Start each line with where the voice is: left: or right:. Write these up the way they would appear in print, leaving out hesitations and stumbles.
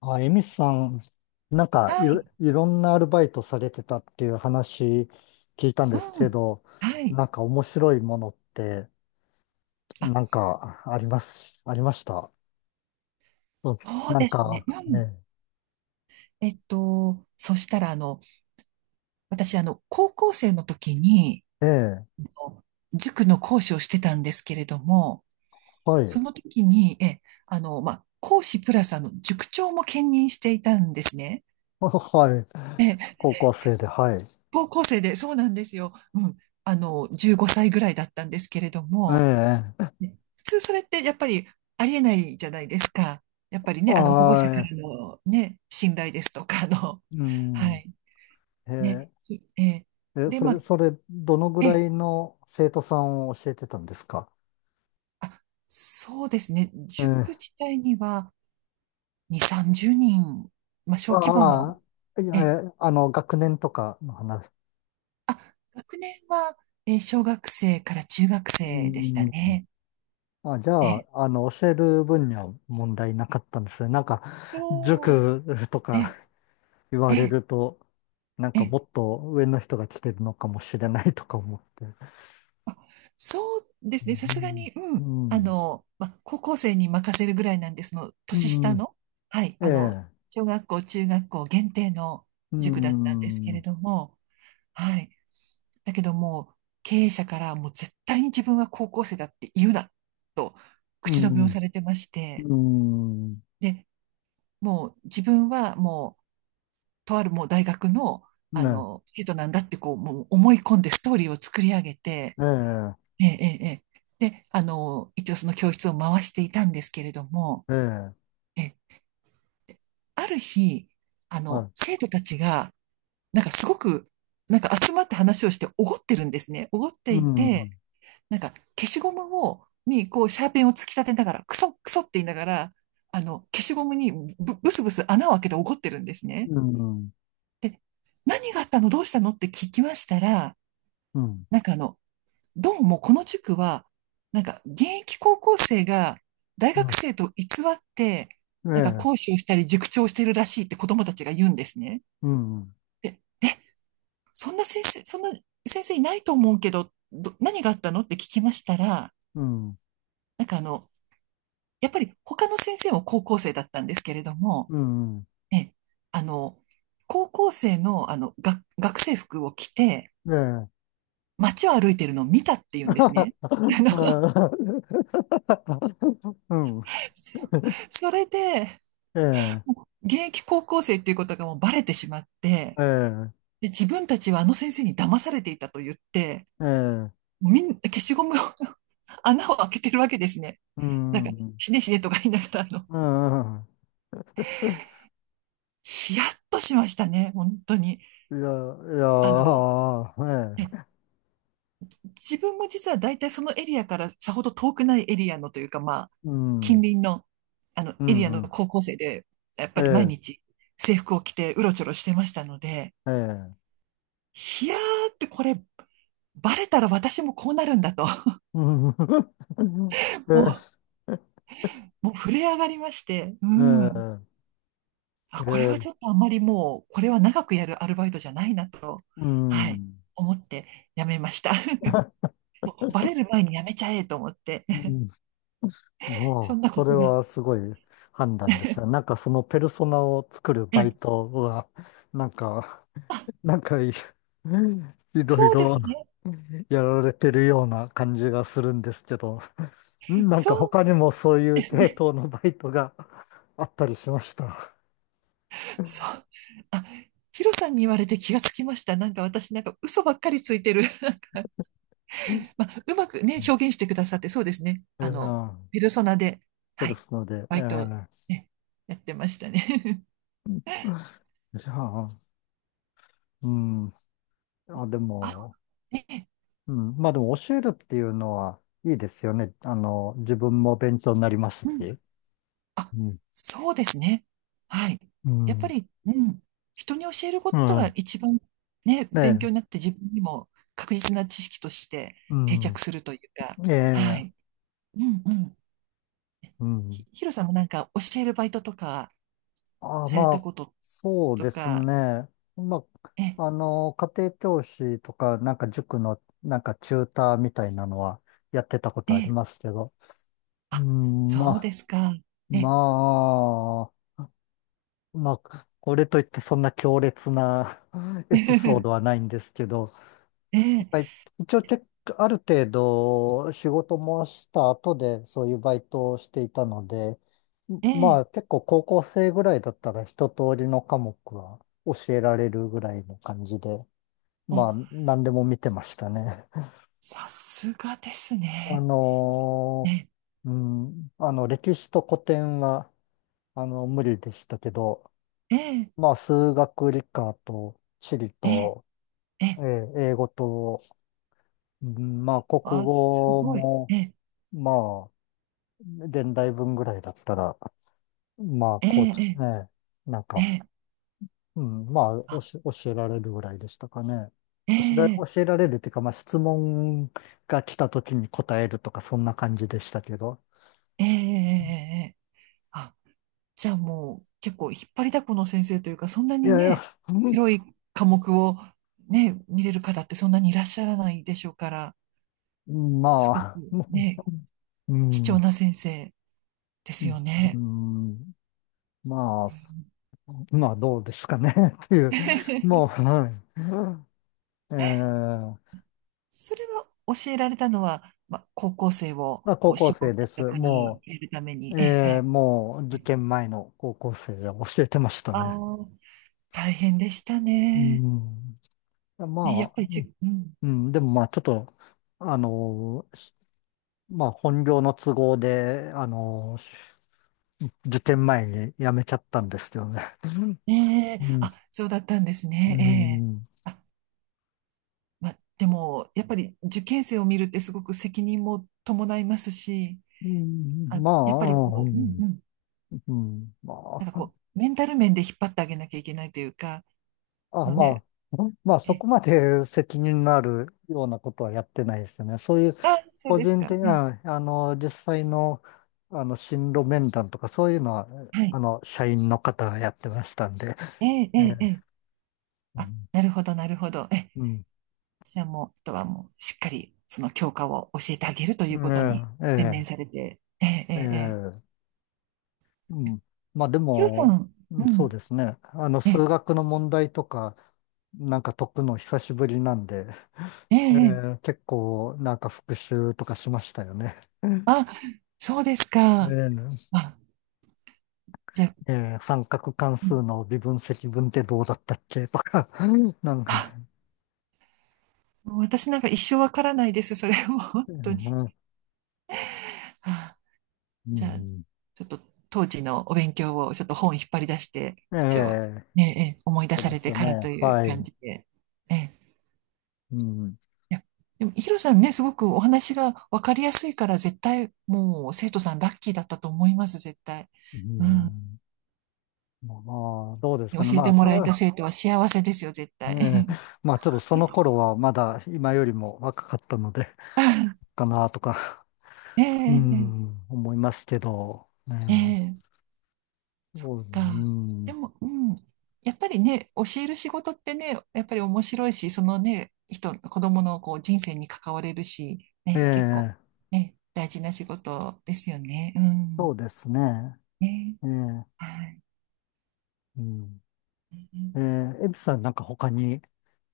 left: あ、エミスさん、なんか
right: はい。
left: いろんなアルバイトされてたっていう話聞いたん
right: う
left: ですけ
right: ん。
left: ど、
right: はい。
left: なんか面白いものって、
right: あ、
left: なんかあります、ありました？そうです
right: そう
left: なん
right: ですね。
left: か
right: うん。
left: ね。
right: そしたら、私、高校生の時に、
left: ええ。
right: あの塾の講師をしてたんですけれども、
left: はい。
right: その 時に、え、あの、まあ、講師プラス、塾長も兼任していたんですね。
left: はい。
right: え、
left: 高校生で、はい。
right: 高校生で、そうなんですよ。うん。15歳ぐらいだったんですけれども、
left: ええ。
right: ね、普通それってやっぱりありえないじゃないですか。やっぱりね、保護者か
left: は
right: らのね、信頼ですとか、
left: い。う
right: は
left: ん。
right: い。
left: え
right: ね、えー
left: え。え、
right: で、まあ、
left: それ、どのぐ
right: え
left: ら
right: ー、
left: いの生徒さんを教えてたんですか？
right: あ、そうですね。
left: え
right: 塾
left: え。
right: 自体には2、30人、まあ、小規模
left: あ
right: の、
left: あ、いや、
right: えー、
left: えあの、学年とかの話？
right: あ、学年は、小学生から中学
left: う
right: 生でした
left: ん。
right: ね。
left: あ、じゃ
right: えー、
left: あ、教える分には問題なかったんですね。なんか、
right: そう、
left: 塾とか
right: え
left: 言
right: ー、
left: われ
right: え
left: ると、なん
right: ー、え
left: かも
right: ー
left: っと上の人が来てるのかもしれないとか思って。
right: そうですね。さ
left: う
right: すがに、うん。
left: ん。う
right: ま、高校生に任せるぐらいなんです、その、年
left: ん。
right: 下
left: うん。
right: の、はい、
left: ええ。
right: 小学校、中学校限定の
left: う
right: 塾だったんですけれ
left: ん。
right: ども、はい。だけどもう、経営者からもう絶対に自分は高校生だって言うな、と
left: う
right: 口止めを
left: ん。
right: されてまして、
left: うん。
right: で、もう自分はもう、とあるもう大学の、
left: ね。
right: 生徒なんだってこう、もう思い込んでストーリーを作り上げて、
left: ええ。
right: ええ、ええ、ええ、で、一応その教室を回していたんですけれども、
left: ええ。
right: え、ある日、
left: はい。
right: 生徒たちが、なんかすごく、なんか集まって話をしておごってるんですね。おごって
left: う
right: いて、
left: ん。
right: なんか消しゴムを、に、こう、シャーペンを突き立てながら、クソ、クソって言いながら、消しゴムにブスブス穴を開けておごってるんですね。
left: うん。
right: で、何があったの、どうしたのって聞きましたら、
left: うん。
right: なんかどうもこの塾は、なんか現役高校生が大
left: う
right: 学
left: ん。
right: 生と偽って、
left: え
right: なんか
left: え。
right: 講師をしたり塾長をしてるらしいって子供たちが言うんですね。
left: うん。
right: で、そんな先生いないと思うけど、何があったのって聞きましたら、
left: うん。
right: なんかやっぱり他の先生も高校生だったんですけれども、
left: うん。
right: え、あの、高校生のが学生服を着て
left: ええ。
right: 街を歩いてるのを見たって言うんですね。あの、
left: うん。
right: そそれで、
left: ええ、
right: もう現役高校生っていうことがもうバレてしまって、
left: ええ、
right: で、自分たちはあの先生に騙されていたと言って、
left: ええ、
right: みんな消しゴムを 穴を開けてるわけですね。
left: う
right: なんか、
left: ん、う
right: 死ね死ねとか言いながら、
left: ん。
right: ヒヤッとしましたね、本当に。
left: いや、い
right: あの、
left: や、
right: え
left: ええ、
right: 自分も実は大体そのエリアからさほど遠くないエリアのというか、まあ、
left: う
right: 近
left: ん、
right: 隣の、
left: う
right: エリアの
left: ん、
right: 高校生で、やっ
left: え
right: ぱり毎
left: え、
right: 日制服を着てうろちょろしてましたので、
left: ええ、
right: いやーって、これ、バレたら私もこうなるんだと。
left: うん、え
right: も
left: え、
right: もう震え上がりまして。う
left: え
right: ん。
left: え、え
right: あ、これは
left: え、
right: ちょっとあんまりもう、これは長くやるアルバイトじゃないなと。
left: う
right: はい。
left: ん。
right: 思って辞めました。もうバレる前に辞めちゃえと思って。
left: う ん、
right: そ
left: も
right: ん
left: う、
right: なこ
left: それ
right: とが。
left: はすごい判断ですね。なんかそのペルソナを作る
right: え
left: バイ
right: え。
left: トは、なんか、
right: あ、
left: なんかいいいろい
right: そうで
left: ろ
right: すね。
left: やられてるような感じがするんですけど、なん
right: そ
left: か
right: う
left: 他にもそうい
right: で
left: う
right: す
left: 系
right: ね。
left: 統のバイトが あったりしました？
right: そう。あ、ヒロさんに言われて気がつきました。なんか私なんか嘘ばっかりついてる。まあ、うまく
left: う
right: ね、
left: ん。
right: 表現してくださって、そうですね。
left: うん
right: ペルソナで、
left: そう
right: は
left: で
right: い、
left: すので、
right: バイトをね、やってましたね。
left: じゃあ、うん。あ、で
right: あ、
left: も、
right: ね、
left: うん。まあでも教えるっていうのはいいですよね。あの、自分も勉強になります
right: うん。
left: し。
right: あ、
left: うん。
right: そうですね。はい。
left: う
right: やっぱ
left: ん。
right: り、うん。人に教えるこ
left: う
right: とが
left: ん。
right: 一番ね、
left: ね
right: 勉強
left: え。
right: になって自分にも確実な知識として
left: う
right: 定
left: ん。
right: 着するというか、
left: え
right: は
left: え。
right: い。うんうん。
left: うん。
right: ヒロさんもなんか教えるバイトとか
left: ああ、
right: され
left: ま
right: た
left: あ、
right: こと
left: そう
right: と
left: です
right: か、
left: ね。ま
right: え、
left: あ、家庭教師とか、なんか塾の、なんかチューターみたいなのはやってたこと
right: え
left: あり
right: え、
left: ますけど。う
right: あ、
left: ん、ま
right: そうで
left: あ、
right: すか。え、
left: まこれといってそんな強烈な エピソード はないんですけど、
right: ええ、
left: はい、一応結構、ある程度仕事もした後でそういうバイトをしていたので、
right: え
left: ま
right: え、
left: あ結構高校生ぐらいだったら一通りの科目は教えられるぐらいの感じで、
right: お、
left: まあ何でも見てましたね。
right: さすがです
left: あ
right: ね。
left: の
right: え、
left: うん、歴史と古典は無理でしたけど、
right: ええ、
left: まあ数学理科と地理
right: ええ、
left: と、
right: ええ、
left: 英語と、うん、まあ国
right: あ、す
left: 語
right: ごい。
left: も、
right: ええ、
left: まあ現代文ぐらいだったら、まあ、
right: え
left: こう
right: え、
left: で
right: え
left: すね、なん
right: え、え
left: か、
right: え、
left: うん、まあ、
right: あ、
left: 教えられるぐらいでしたかね。
right: ええ、
left: 教えられるっていうか、まあ、質問が来た時に答えるとか、そんな感じでしたけど。
right: ええ、ええ、ええ、あ、じゃあもう結構引っ張りだこの先生というか、そんな
left: い
right: に
left: やい
right: ね、
left: や、
right: 広い科目をね、見れる方ってそんなにいらっしゃらないでしょうから、
left: うん
right: すごく
left: ま
right: ね、
left: あ、う
right: 貴重
left: ん、
right: な先生ですよ
left: う
right: ね。
left: ん、まあ、まあ、どうですかね っていう、も う、はい。えー
right: それは教えられたのは、まあ、高校生を
left: まあ、
right: こ
left: 高
right: う
left: 校
right: 絞
left: 生
right: っ
left: で
right: た
left: す。
right: 役に入
left: も
right: れるために、
left: う、
right: ええ、
left: ええ
right: え
left: もう受
right: え。
left: 験前の高校生が教えてました
right: あ
left: ね。
right: あ、大変でした
left: う
right: ね。
left: ん。
right: ね、やっ
left: まあ、
right: ぱりうん。
left: うん、でもまあちょっと、あのー、しまあ本業の都合で、受験前に辞めちゃったんですけどね。
right: ねえ、
left: うん。
right: あ、そうだったんです
left: うん。う
right: ね。ええ。
left: ん
right: あ、まあ、でも、やっぱり受験生を見るってすごく責任も伴いますし、
left: うん
right: あ、
left: ま
right: やっぱり
left: あ、う
right: こう、うん
left: ん。
right: うん。
left: うん
right: な
left: ま
right: んか
left: あ、
right: こう、メンタル面で引っ張ってあげなきゃいけないというか、
left: あ、
right: その
left: ま
right: ね、
left: まあ
right: え
left: そこ
right: え、
left: まで責任のあるようなことはやってないですよね。そういう
right: あ、そう
left: 個
right: です
left: 人
right: か。
left: 的
right: ええ、
left: な、実際の、進路面談とか、そういうのは、
right: はい。
left: 社員の方がやってましたんで、
right: ええ、え
left: え
right: え、え
left: え、
right: え。
left: う
right: あ、
left: ん、
right: なるほど、なるほど。ええ、
left: うん
right: じゃあもう、あとはもう、しっかり、その教科を教えてあげるということに
left: え
right: 専
left: え、
right: 念されて、ええ、え
left: ええ、
right: え、ええ、
left: ええうん。まあで
right: ヒロさ
left: も、
right: ん、
left: う
right: う
left: んそう
right: ん、
left: ですね。
right: え
left: 数
right: え、
left: 学の問題とか、なんか解くの久しぶりなんで、
right: え
left: え
right: え、え
left: え、
right: え、
left: 結構、なんか復習とかしましたよね。うん
right: あ、そうですか。
left: え
right: あ、じゃあ、
left: え、ええ三角関
right: う
left: 数
right: ん、
left: の微分積分ってどうだったっけとか、なんか、
right: あ、もう私なんか一生わからないです。それも本当に。
left: ええ
right: あ、
left: う
right: じゃあ、
left: ん。
right: ちょっと当時のお勉強をちょっと本引っ張り出して、
left: え
right: 一応、
left: え、
right: ええ、ええ、思い出
left: そう
right: さ
left: で
right: れ
left: す
right: て
left: よ
right: からと
left: ね。
right: いう
left: は
right: 感
left: い。
right: じで。ええ、
left: うん。
right: いや、でも、ヒロさんね、すごくお話が分かりやすいから、絶対、もう、生徒さんラッキーだったと思います、絶対。
left: う
right: うん。
left: ん。まあ、どうです
right: 教
left: かね。
right: え
left: ま
right: て
left: あ、
right: もらえた生徒は幸せですよ、絶
left: え
right: 対。
left: え、まあ、ちょっとその 頃はまだ今よりも若かったので、かなとか、
right: え
left: う
right: え、え
left: ん、思いますけど、
right: え、
left: ね
right: ええ、
left: え、
right: そっ
left: そう、う
right: か。で
left: ん。
right: も、うん。やっぱりね、教える仕事ってね、やっぱり面白いし、そのね、子供のこう人生に関われるし、
left: え
right: ね、結構、
left: え、
right: ね、大事な仕事ですよね。う
left: そ
right: ん。
left: うですね。
right: ね、
left: ええ、
right: はい。
left: うん。ええ、エビさんなんか他に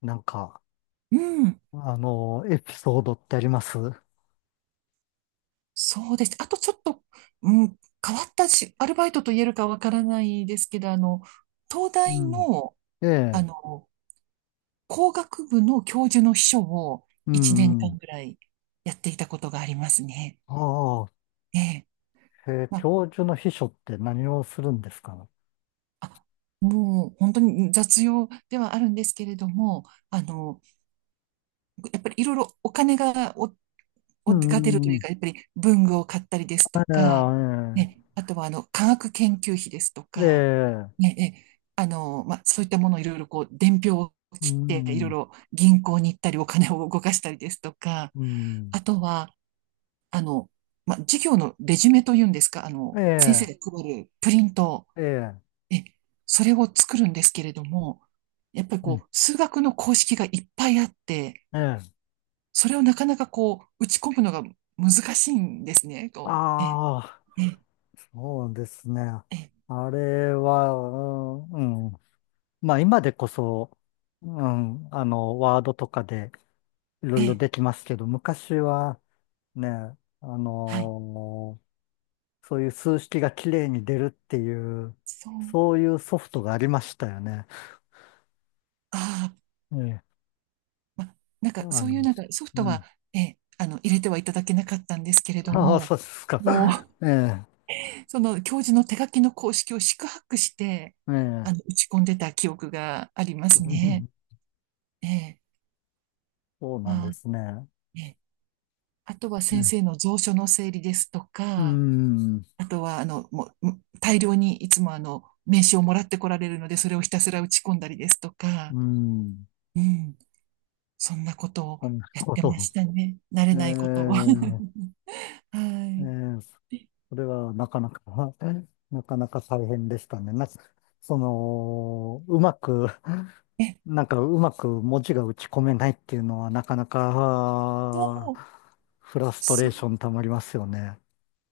left: なんか、
right: うん。
left: エピソードってあります？
right: そうです。あとちょっと、うん、変わったし、アルバイトと言えるかわからないですけど、東
left: う
right: 大
left: ん。
right: の、
left: え
right: あ
left: え、
right: の、工学部の教授の秘書を
left: う
right: 1年
left: ん。
right: 間ぐらいやっていたことがありますね。
left: ああ。
right: ええ。
left: へえ、
right: まあ、
left: 教授の秘書って何をするんですか？
right: あ、もう本当に雑用ではあるんですけれども、あの、やっぱりいろいろお金がお
left: う
right: をが出るという
left: ん。
right: か、やっぱり文具を買ったりですとか、
left: え
right: ね、あとはあの科学研究費ですとか、
left: えええ
right: ね、えあの、まあ、そういったものをいろいろこう、伝票を
left: う
right: 切って、いろい
left: ん、
right: ろ銀行に行ったり、お金を動かしたりですとか、
left: うん、
right: あとは、あの、まあ、授業のレジュメというんですか、先生
left: え
right: が
left: え
right: 配るプリント、
left: ええ
right: え、それを作るんですけれども、やっぱり
left: う
right: こ
left: ん、
right: う、数学の公式がいっぱいあって、
left: ええ
right: それをなかなかこう、打ち込むのが難しいんですね。こう、ええ、
left: ああ、
right: ええ、
left: そうですね。
right: ええ、
left: あれは、うん、うんまあ今でこそ、うん、ワードとかでいろいろ
right: ええ、
left: できますけど、昔はね、あ
right: はい。
left: のそういう数式がきれいに出るっていう、
right: そう、
left: そういうソフトがありましたよね。
right: ああ、
left: ええ、
right: ま、なんか
left: あ
right: そういう
left: の、
right: なんかソフ
left: う
right: トは、
left: ん。
right: ええ、入れてはいただけなかったんですけれ ど
left: ああ、
right: も、
left: そうですか。
right: もう、
left: ええ、
right: その教授の手書きの公式を四苦八苦して、
left: ええ。
right: 打ち込んでた記憶がありますね。ええ、
left: そうなん
right: あ
left: で
right: あ、
left: すね。
right: ええ。あとは
left: え
right: 先
left: え、
right: 生の蔵書の整理ですと
left: うー
right: か、
left: ん、う
right: あとは、もう、大量にいつも名刺をもらってこられるので、それをひたすら打ち込んだりですとか、
left: ーん。
right: うん、そんなことを
left: そんな
right: やっ
left: こ
right: て
left: と。
right: ましたね。慣れ
left: ええ、
right: ないことを。は
left: ええ
right: い。
left: それはなかなか なかなか大変でしたね。なんか、その、うまく、
right: えっ
left: なんかうまく文字が打ち込めないっていうのはなかなか、あ
right: と、
left: ーフラストレ
right: そ
left: ー
right: う、
left: ションたまりますよね。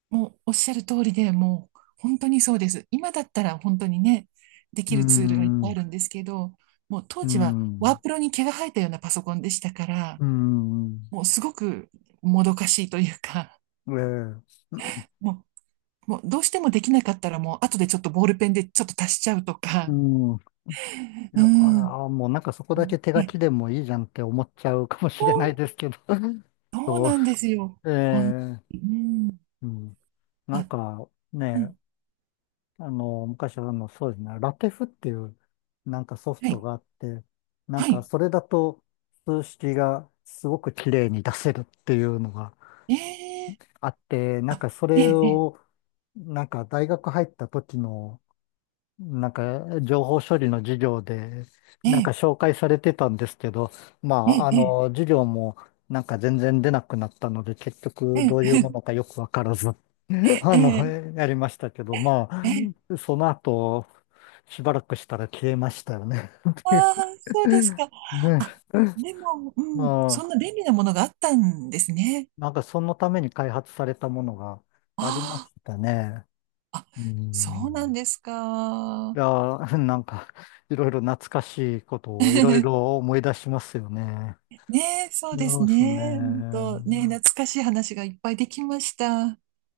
right: もうおっしゃる通りで、もう本当にそうです。今だったら本当にね、で
left: う
right: き
left: ー
right: るツールがいっ
left: ん、
right: ぱいあ
left: う
right: るんですけど、もう当
left: ー
right: 時はワ
left: ん、
right: ープロに毛が生えたようなパソコンでしたから、
left: うーん、
right: もうすごくもどかしいというか、
left: ええ、う
right: もうもうどうしてもできなかったらもう後でちょっとボールペンでちょっと足しちゃうとか。
left: ん。い
right: う
left: や、
right: ん。
left: もうなんかそこだけ手
right: え、
left: 書きでもいいじゃんって思っちゃうかもしれない
right: そ
left: ですけど。
right: う、 そう
left: そう、
right: なんですよ。
left: ええ、
right: うん。
left: うん。なん
right: あ、
left: か
right: う
left: ね、
right: ん。
left: 昔はそうですね、ラテフっていうなんかソフ
right: はい。
left: トがあって、なん
right: は
left: か
right: い。
left: それだと数式がすごく綺麗に出せるっていうのが
right: ええ
left: あって、なんかそ
right: え
left: れ
right: ええ
left: をなんか大学入った時のなんか情報処理の授業で
right: え
left: なんか紹介されてたんですけど、ま
right: え
left: あ
right: えええ
left: 授業もなんか全然出なくなったので結局どういう
right: え
left: ものかよくわからずあの、
right: ええ
left: やりましたけど、ま
right: ええ
left: あ、その後、しばらくしたら消えましたよね。ってい
right: ああ、そうです
left: う
right: か。
left: ね。
right: あ、でも、
left: ま
right: うん。
left: あ、
right: そんな便利なものがあったんですね。
left: なんかそのために開発されたものがありま
right: あ
left: したね。
right: あ、あ、
left: う
right: そうなん
left: ん。
right: です
left: い
right: か。
left: やー、なんか、いろいろ懐かしいことをいろい ろ思い出しますよね。
right: ねえ、そうです
left: そうです
right: ね。
left: ね。
right: ね、懐かしい話がいっぱいできました。